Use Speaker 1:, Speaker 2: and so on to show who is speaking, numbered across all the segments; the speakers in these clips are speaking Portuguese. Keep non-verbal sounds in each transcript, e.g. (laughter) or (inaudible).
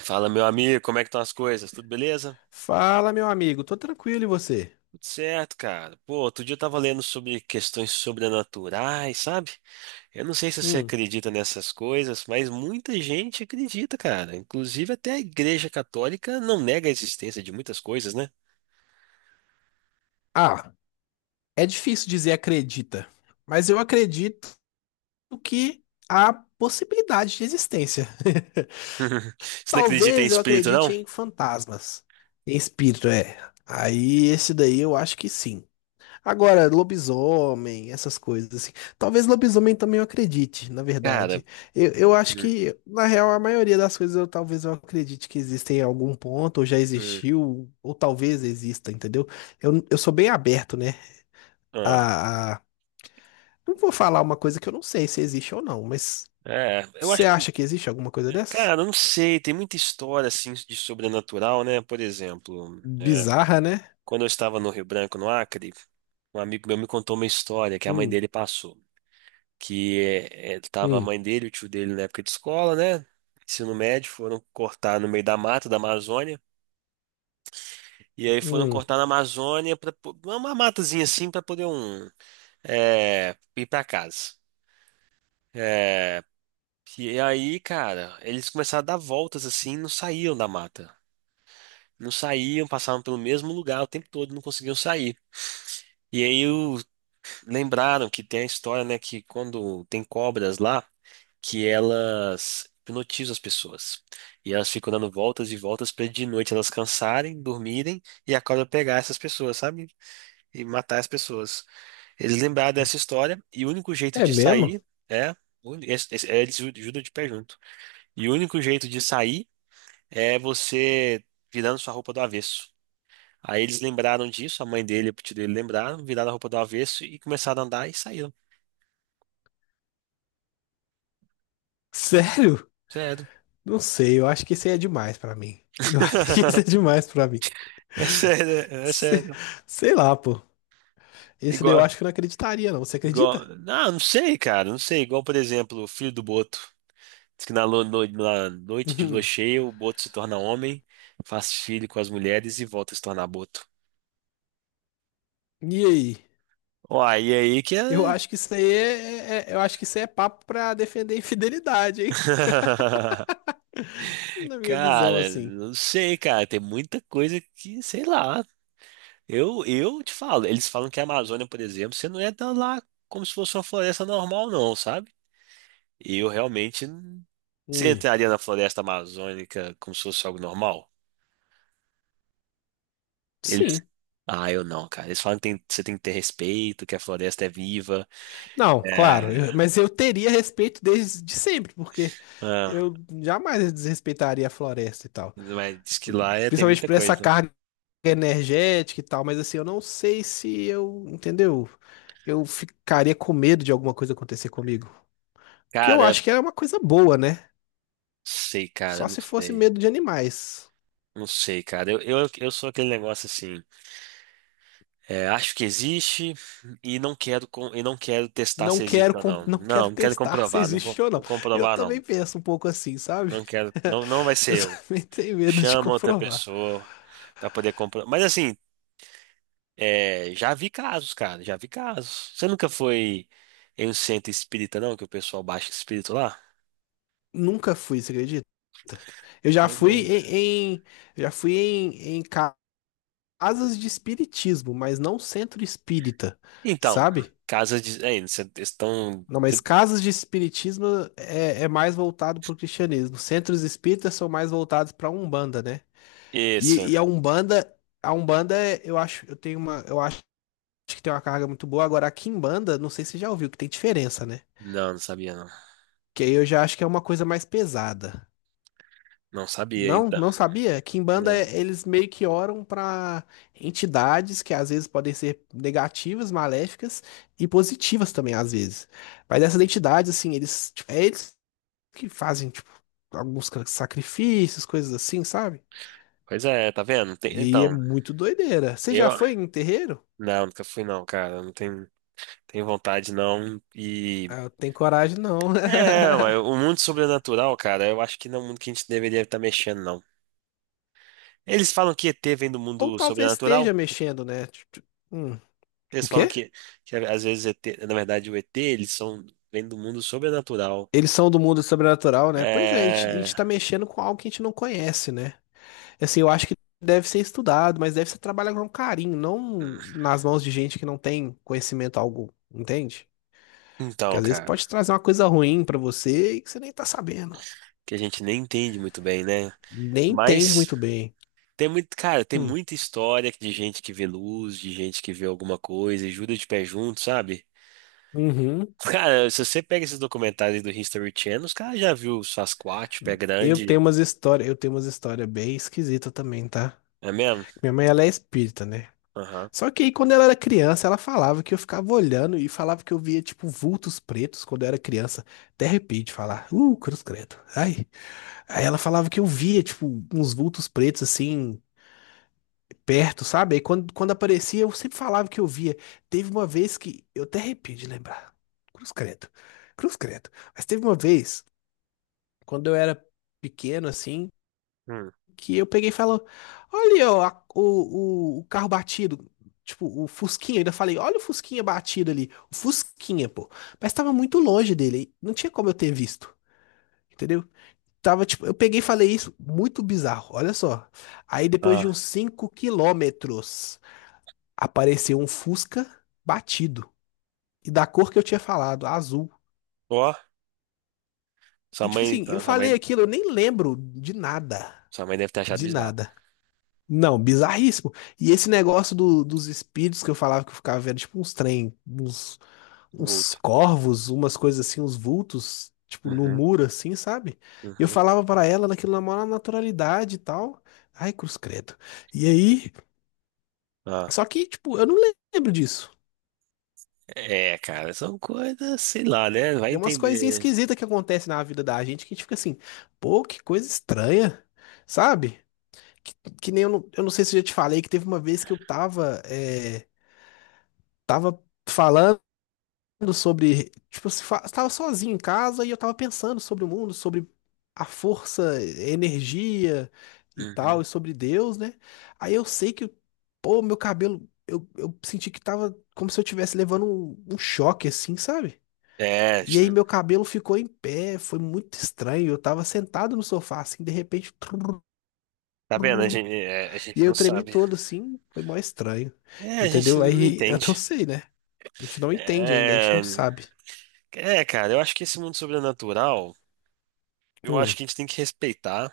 Speaker 1: Fala, meu amigo, como é que estão as coisas? Tudo beleza?
Speaker 2: Fala, meu amigo, tô tranquilo e você?
Speaker 1: Tudo certo, cara. Pô, outro dia eu tava lendo sobre questões sobrenaturais, sabe? Eu não sei se você
Speaker 2: Hum.
Speaker 1: acredita nessas coisas, mas muita gente acredita, cara. Inclusive até a Igreja Católica não nega a existência de muitas coisas, né?
Speaker 2: Ah, é difícil dizer acredita, mas eu acredito que há possibilidade de existência.
Speaker 1: (laughs)
Speaker 2: (laughs)
Speaker 1: Você não acredita em
Speaker 2: Talvez eu
Speaker 1: espírito,
Speaker 2: acredite
Speaker 1: não?
Speaker 2: em fantasmas, em espírito, é. Aí esse daí eu acho que sim. Agora, lobisomem, essas coisas assim. Talvez lobisomem também eu acredite, na
Speaker 1: Cara,
Speaker 2: verdade. Eu acho
Speaker 1: hum,
Speaker 2: que, na real, a maioria das coisas eu talvez eu acredite que existem em algum ponto, ou já
Speaker 1: hum,
Speaker 2: existiu, ou talvez exista, entendeu? Eu sou bem aberto, né?
Speaker 1: ah,
Speaker 2: A, a... Não vou falar uma coisa que eu não sei se existe ou não, mas
Speaker 1: é, eu
Speaker 2: você
Speaker 1: acho que,
Speaker 2: acha que existe alguma coisa
Speaker 1: cara,
Speaker 2: dessas?
Speaker 1: eu não sei, tem muita história assim de sobrenatural, né? Por exemplo.
Speaker 2: Bizarra, né?
Speaker 1: Quando eu estava no Rio Branco, no Acre, um amigo meu me contou uma história que a mãe
Speaker 2: Hum,
Speaker 1: dele passou. Que tava a
Speaker 2: hum,
Speaker 1: mãe dele, e o tio dele na época de escola, né? Ensino médio, foram cortar no meio da mata da Amazônia. E aí foram
Speaker 2: hum.
Speaker 1: cortar na Amazônia, pra, uma matazinha assim, para poder um, ir para casa. É, e aí, cara, eles começaram a dar voltas assim, não saíam da mata. Não saíam, passavam pelo mesmo lugar o tempo todo, não conseguiam sair. E aí lembraram que tem a história, né, que quando tem cobras lá, que elas hipnotizam as pessoas. E elas ficam dando voltas e voltas para de noite elas cansarem, dormirem e a cobra pegar essas pessoas, sabe? E matar as pessoas. Eles lembraram dessa história e o único jeito
Speaker 2: É
Speaker 1: de
Speaker 2: mesmo?
Speaker 1: sair é. O Eles judam de pé junto. E o único jeito de sair é você virando sua roupa do avesso. Aí eles lembraram disso, a mãe dele e o tio dele lembraram, viraram a roupa do avesso e começaram a andar e saíram.
Speaker 2: Sério?
Speaker 1: Sério.
Speaker 2: Não sei, eu acho que isso aí é demais pra mim. Eu (laughs) acho que isso é
Speaker 1: (laughs)
Speaker 2: demais pra mim.
Speaker 1: É sério, é
Speaker 2: Se-
Speaker 1: sério.
Speaker 2: Sei lá, pô. Esse daí eu
Speaker 1: Igual,
Speaker 2: acho que eu não acreditaria, não. Você
Speaker 1: igual.
Speaker 2: acredita?
Speaker 1: Ah, não sei, cara, não sei. Igual, por exemplo, o filho do Boto. Diz que na, na noite de lua
Speaker 2: Uhum.
Speaker 1: cheia, o Boto se torna homem, faz filho com as mulheres e volta a se tornar Boto.
Speaker 2: E aí?
Speaker 1: Uai, e aí que é.
Speaker 2: Eu acho que isso aí é, eu acho que isso aí é papo pra defender a infidelidade, hein?
Speaker 1: (laughs)
Speaker 2: Na minha visão,
Speaker 1: Cara,
Speaker 2: assim.
Speaker 1: não sei, cara. Tem muita coisa que, sei lá. Eu te falo, eles falam que a Amazônia, por exemplo, você não entra lá como se fosse uma floresta normal, não, sabe? E eu realmente. Você
Speaker 2: Hum.
Speaker 1: entraria na floresta amazônica como se fosse algo normal? Eles.
Speaker 2: Sim.
Speaker 1: Ah, eu não, cara. Eles falam que você tem que ter respeito, que a floresta é viva.
Speaker 2: Não, claro.
Speaker 1: É.
Speaker 2: Mas eu teria respeito desde de sempre, porque
Speaker 1: Ah,
Speaker 2: eu jamais desrespeitaria a floresta e tal.
Speaker 1: mas diz que lá tem
Speaker 2: Principalmente
Speaker 1: muita
Speaker 2: por essa
Speaker 1: coisa.
Speaker 2: carga energética e tal. Mas assim, eu não sei se eu, entendeu? Eu ficaria com medo de alguma coisa acontecer comigo. Porque eu
Speaker 1: Cara,
Speaker 2: acho que era uma coisa boa, né?
Speaker 1: sei, cara,
Speaker 2: Só
Speaker 1: não
Speaker 2: se fosse
Speaker 1: sei.
Speaker 2: medo de animais.
Speaker 1: Não sei, cara. Eu sou aquele negócio assim. É, acho que existe e não quero e não quero testar
Speaker 2: Não
Speaker 1: se existe
Speaker 2: quero,
Speaker 1: ou não.
Speaker 2: não quero
Speaker 1: Não, não quero
Speaker 2: testar (laughs) se
Speaker 1: comprovar.
Speaker 2: existe ou não.
Speaker 1: Vou
Speaker 2: Eu
Speaker 1: comprovar, não.
Speaker 2: também penso um pouco assim, sabe?
Speaker 1: Não quero. Não, não vai
Speaker 2: (laughs)
Speaker 1: ser
Speaker 2: Eu
Speaker 1: eu.
Speaker 2: também tenho medo de
Speaker 1: Chama outra
Speaker 2: comprovar.
Speaker 1: pessoa pra poder comprar. Mas assim, é, já vi casos, cara, já vi casos. Você nunca foi em um centro espírita, não? Que o pessoal baixa espírito lá?
Speaker 2: Nunca fui, você acredita? Eu já
Speaker 1: Pois
Speaker 2: fui
Speaker 1: é.
Speaker 2: já fui casas de espiritismo, mas não centro espírita,
Speaker 1: Então,
Speaker 2: sabe?
Speaker 1: casas de. É, eles estão.
Speaker 2: Não, mas
Speaker 1: Que-
Speaker 2: casas de espiritismo é mais voltado para o cristianismo. Centros espíritas são mais voltados para a Umbanda, né? E,
Speaker 1: Isso.
Speaker 2: e a Umbanda, eu acho, eu tenho uma, eu acho que tem uma carga muito boa. Agora, a Quimbanda, não sei se você já ouviu, que tem diferença, né?
Speaker 1: Não, não sabia, não.
Speaker 2: Que aí eu já acho que é uma coisa mais pesada.
Speaker 1: Não sabia,
Speaker 2: Não,
Speaker 1: então.
Speaker 2: não sabia? Quimbanda,
Speaker 1: Não.
Speaker 2: eles meio que oram pra entidades que às vezes podem ser negativas, maléficas e positivas também, às vezes. Mas essas entidades, assim, eles, tipo, é eles que fazem, tipo, alguns sacrifícios, coisas assim, sabe?
Speaker 1: Pois é, tá vendo? Tem-
Speaker 2: E aí é
Speaker 1: Então,
Speaker 2: muito doideira. Você já
Speaker 1: eu.
Speaker 2: foi em terreiro?
Speaker 1: Não, nunca fui, não, cara. Não tenho, tenho vontade, não. E.
Speaker 2: Ah, eu tenho coragem, não.
Speaker 1: É, mas o mundo sobrenatural, cara, eu acho que não é um mundo que a gente deveria estar mexendo, não. Eles falam que ET vem do
Speaker 2: (laughs) Ou
Speaker 1: mundo
Speaker 2: talvez
Speaker 1: sobrenatural.
Speaker 2: esteja mexendo, né? Tipo, hum,
Speaker 1: Eles
Speaker 2: o
Speaker 1: falam
Speaker 2: quê?
Speaker 1: que às vezes ET, na verdade o ET, eles são vêm do mundo sobrenatural.
Speaker 2: Eles são do mundo sobrenatural, né? Pois é, a gente, a
Speaker 1: É...
Speaker 2: gente tá mexendo com algo que a gente não conhece, né? Assim, eu acho que deve ser estudado, mas deve ser trabalhado com carinho, não nas mãos de gente que não tem conhecimento algum, entende? Porque
Speaker 1: Então,
Speaker 2: às vezes
Speaker 1: cara,
Speaker 2: pode trazer uma coisa ruim pra você e que você nem tá sabendo.
Speaker 1: que a gente nem entende muito bem, né?
Speaker 2: Nem entende
Speaker 1: Mas
Speaker 2: muito bem.
Speaker 1: tem muito, cara, tem
Speaker 2: Hum.
Speaker 1: muita história de gente que vê luz, de gente que vê alguma coisa e jura de pé junto, sabe?
Speaker 2: Uhum.
Speaker 1: Cara, se você pega esses documentários do History Channel, os caras já viu o Sasquatch, pé
Speaker 2: Eu tenho
Speaker 1: grande,
Speaker 2: umas histórias, eu tenho umas histórias bem esquisitas também, tá?
Speaker 1: é mesmo?
Speaker 2: Minha mãe, ela é espírita, né?
Speaker 1: Aham.
Speaker 2: Só que aí, quando ela era criança, ela falava que eu ficava olhando e falava que eu via, tipo, vultos pretos quando eu era criança. Até arrepio de falar. Cruz credo. Ai. Aí ela falava que eu via, tipo, uns vultos pretos, assim, perto, sabe? Aí quando aparecia, eu sempre falava que eu via. Teve uma vez que... Eu até arrepio de lembrar. Cruz credo. Cruz credo. Mas teve uma vez, quando eu era pequeno, assim,
Speaker 1: Hum.
Speaker 2: que eu peguei e falou: olha, ó, o carro batido. Tipo, o Fusquinha, eu ainda falei, olha o Fusquinha batido ali. O Fusquinha, pô. Mas tava muito longe dele. Não tinha como eu ter visto. Entendeu? Tava, tipo, eu peguei e falei isso. Muito bizarro, olha só. Aí depois de uns
Speaker 1: Ah.
Speaker 2: 5 km, apareceu um Fusca batido. E da cor que eu tinha falado, azul.
Speaker 1: Ó,
Speaker 2: E tipo assim, eu
Speaker 1: sua mãe.
Speaker 2: falei aquilo, eu nem lembro de nada.
Speaker 1: Sua mãe deve ter achado
Speaker 2: De
Speaker 1: bizarro.
Speaker 2: nada. Não, bizarríssimo. E esse negócio dos espíritos que eu falava que eu ficava vendo, tipo uns trem, uns
Speaker 1: Vulto.
Speaker 2: corvos, umas coisas assim, uns vultos, tipo no
Speaker 1: Uhum,
Speaker 2: muro assim, sabe? E eu
Speaker 1: uhum.
Speaker 2: falava pra ela naquilo na maior naturalidade e tal. Ai, cruz credo. E aí,
Speaker 1: Ah,
Speaker 2: só que, tipo, eu não lembro disso.
Speaker 1: é, cara, são coisas, sei lá, né? Vai
Speaker 2: Tem umas coisinhas
Speaker 1: entender.
Speaker 2: esquisitas que acontecem na vida da gente que a gente fica assim, pô, que coisa estranha, sabe? Que, que nem eu não, eu não sei se eu já te falei que teve uma vez que eu tava, tava falando sobre, tipo, se fa- estava sozinho em casa e eu estava pensando sobre o mundo, sobre a força, energia e tal, e
Speaker 1: Uhum.
Speaker 2: sobre Deus, né? Aí eu sei que, pô, meu cabelo, eu senti que tava como se eu estivesse levando um choque, assim, sabe?
Speaker 1: É, a
Speaker 2: E
Speaker 1: gente
Speaker 2: aí
Speaker 1: não-
Speaker 2: meu cabelo ficou em pé, foi muito estranho. Eu tava sentado no sofá, assim, de repente, trrr,
Speaker 1: tá vendo? A gente, é, a
Speaker 2: e
Speaker 1: gente
Speaker 2: aí
Speaker 1: não
Speaker 2: eu tremi
Speaker 1: sabe.
Speaker 2: todo, assim, foi mó estranho,
Speaker 1: É, a gente
Speaker 2: entendeu?
Speaker 1: não
Speaker 2: Aí (laughs) eu não
Speaker 1: entende.
Speaker 2: sei, né? A gente não entende ainda, a gente não
Speaker 1: É,
Speaker 2: sabe.
Speaker 1: cara, eu acho que esse mundo sobrenatural, eu acho
Speaker 2: Hum,
Speaker 1: que a gente tem que respeitar,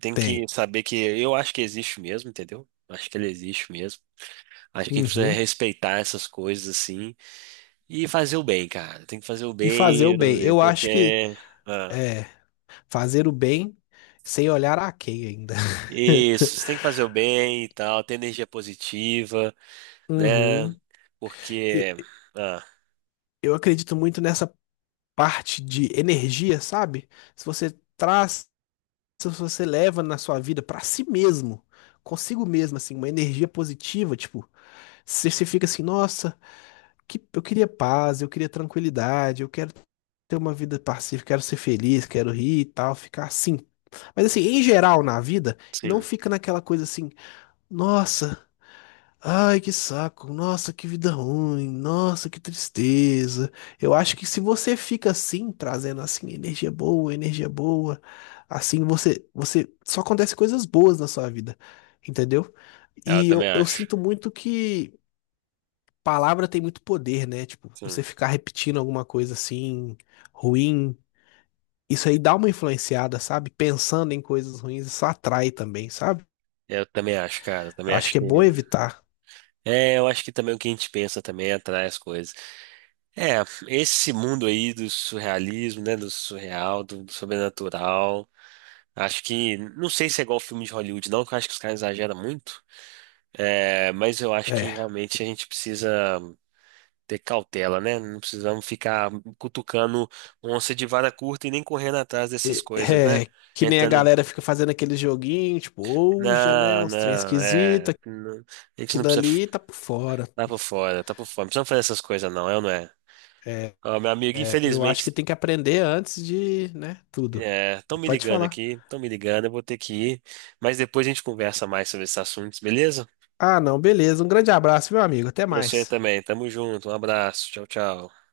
Speaker 1: tem
Speaker 2: tem.
Speaker 1: que saber que eu acho que existe mesmo, entendeu? Acho que ele existe mesmo. Acho que a gente precisa
Speaker 2: Uhum.
Speaker 1: respeitar essas coisas assim e fazer o bem, cara. Tem que fazer o
Speaker 2: E fazer
Speaker 1: bem,
Speaker 2: o bem. Eu acho que
Speaker 1: porque. Ah,
Speaker 2: é fazer o bem sem olhar a quem ainda. (laughs)
Speaker 1: isso, você tem que fazer o bem e tal, ter energia positiva, né?
Speaker 2: Uhum. E-
Speaker 1: Porque, ah,
Speaker 2: Eu acredito muito nessa parte de energia, sabe? Se você traz, se você leva na sua vida pra si mesmo, consigo mesmo, assim, uma energia positiva, tipo, se você fica assim, nossa, que, eu queria paz, eu queria tranquilidade, eu quero ter uma vida pacífica, quero ser feliz, quero rir e tal, ficar assim. Mas assim, em geral na vida, não
Speaker 1: sim,
Speaker 2: fica naquela coisa assim. Nossa, ai que saco, nossa que vida ruim, nossa que tristeza. Eu acho que se você fica assim, trazendo assim energia boa, assim você só acontece coisas boas na sua vida, entendeu?
Speaker 1: eu
Speaker 2: E
Speaker 1: também
Speaker 2: eu
Speaker 1: acho.
Speaker 2: sinto muito que palavra tem muito poder, né? Tipo,
Speaker 1: Sim,
Speaker 2: você ficar repetindo alguma coisa assim, ruim, isso aí dá uma influenciada, sabe? Pensando em coisas ruins, isso atrai também, sabe?
Speaker 1: eu também acho, cara, eu
Speaker 2: Eu
Speaker 1: também
Speaker 2: acho
Speaker 1: acho
Speaker 2: que é
Speaker 1: que.
Speaker 2: bom evitar.
Speaker 1: É, eu acho que também o que a gente pensa também atrai as coisas. É, esse mundo aí do surrealismo, né, do surreal, do sobrenatural, acho que, não sei se é igual filme de Hollywood, não, que eu acho que os caras exageram muito, é, mas eu acho que
Speaker 2: É.
Speaker 1: realmente a gente precisa ter cautela, né? Não precisamos ficar cutucando onça de vara curta e nem correndo atrás dessas
Speaker 2: E-
Speaker 1: coisas, né?
Speaker 2: é, que nem a
Speaker 1: Entrando.
Speaker 2: galera fica fazendo aquele joguinho, tipo, Ouija, né?
Speaker 1: Não,
Speaker 2: Uns trem
Speaker 1: não, é.
Speaker 2: esquisito,
Speaker 1: Não, a gente não
Speaker 2: aquilo
Speaker 1: precisa.
Speaker 2: ali tá por fora.
Speaker 1: Tá por fora, tá por fora. Não precisamos fazer essas coisas, não, é ou não é?
Speaker 2: É,
Speaker 1: Ó, meu amigo,
Speaker 2: é, eu acho
Speaker 1: infelizmente,
Speaker 2: que tem que aprender antes de, né, tudo.
Speaker 1: estão me
Speaker 2: Pode
Speaker 1: ligando
Speaker 2: falar.
Speaker 1: aqui, estão me ligando, eu vou ter que ir. Mas depois a gente conversa mais sobre esses assuntos, beleza?
Speaker 2: Ah, não, beleza. Um grande abraço, meu amigo. Até
Speaker 1: Pra você
Speaker 2: mais.
Speaker 1: também, tamo junto, um abraço, tchau, tchau.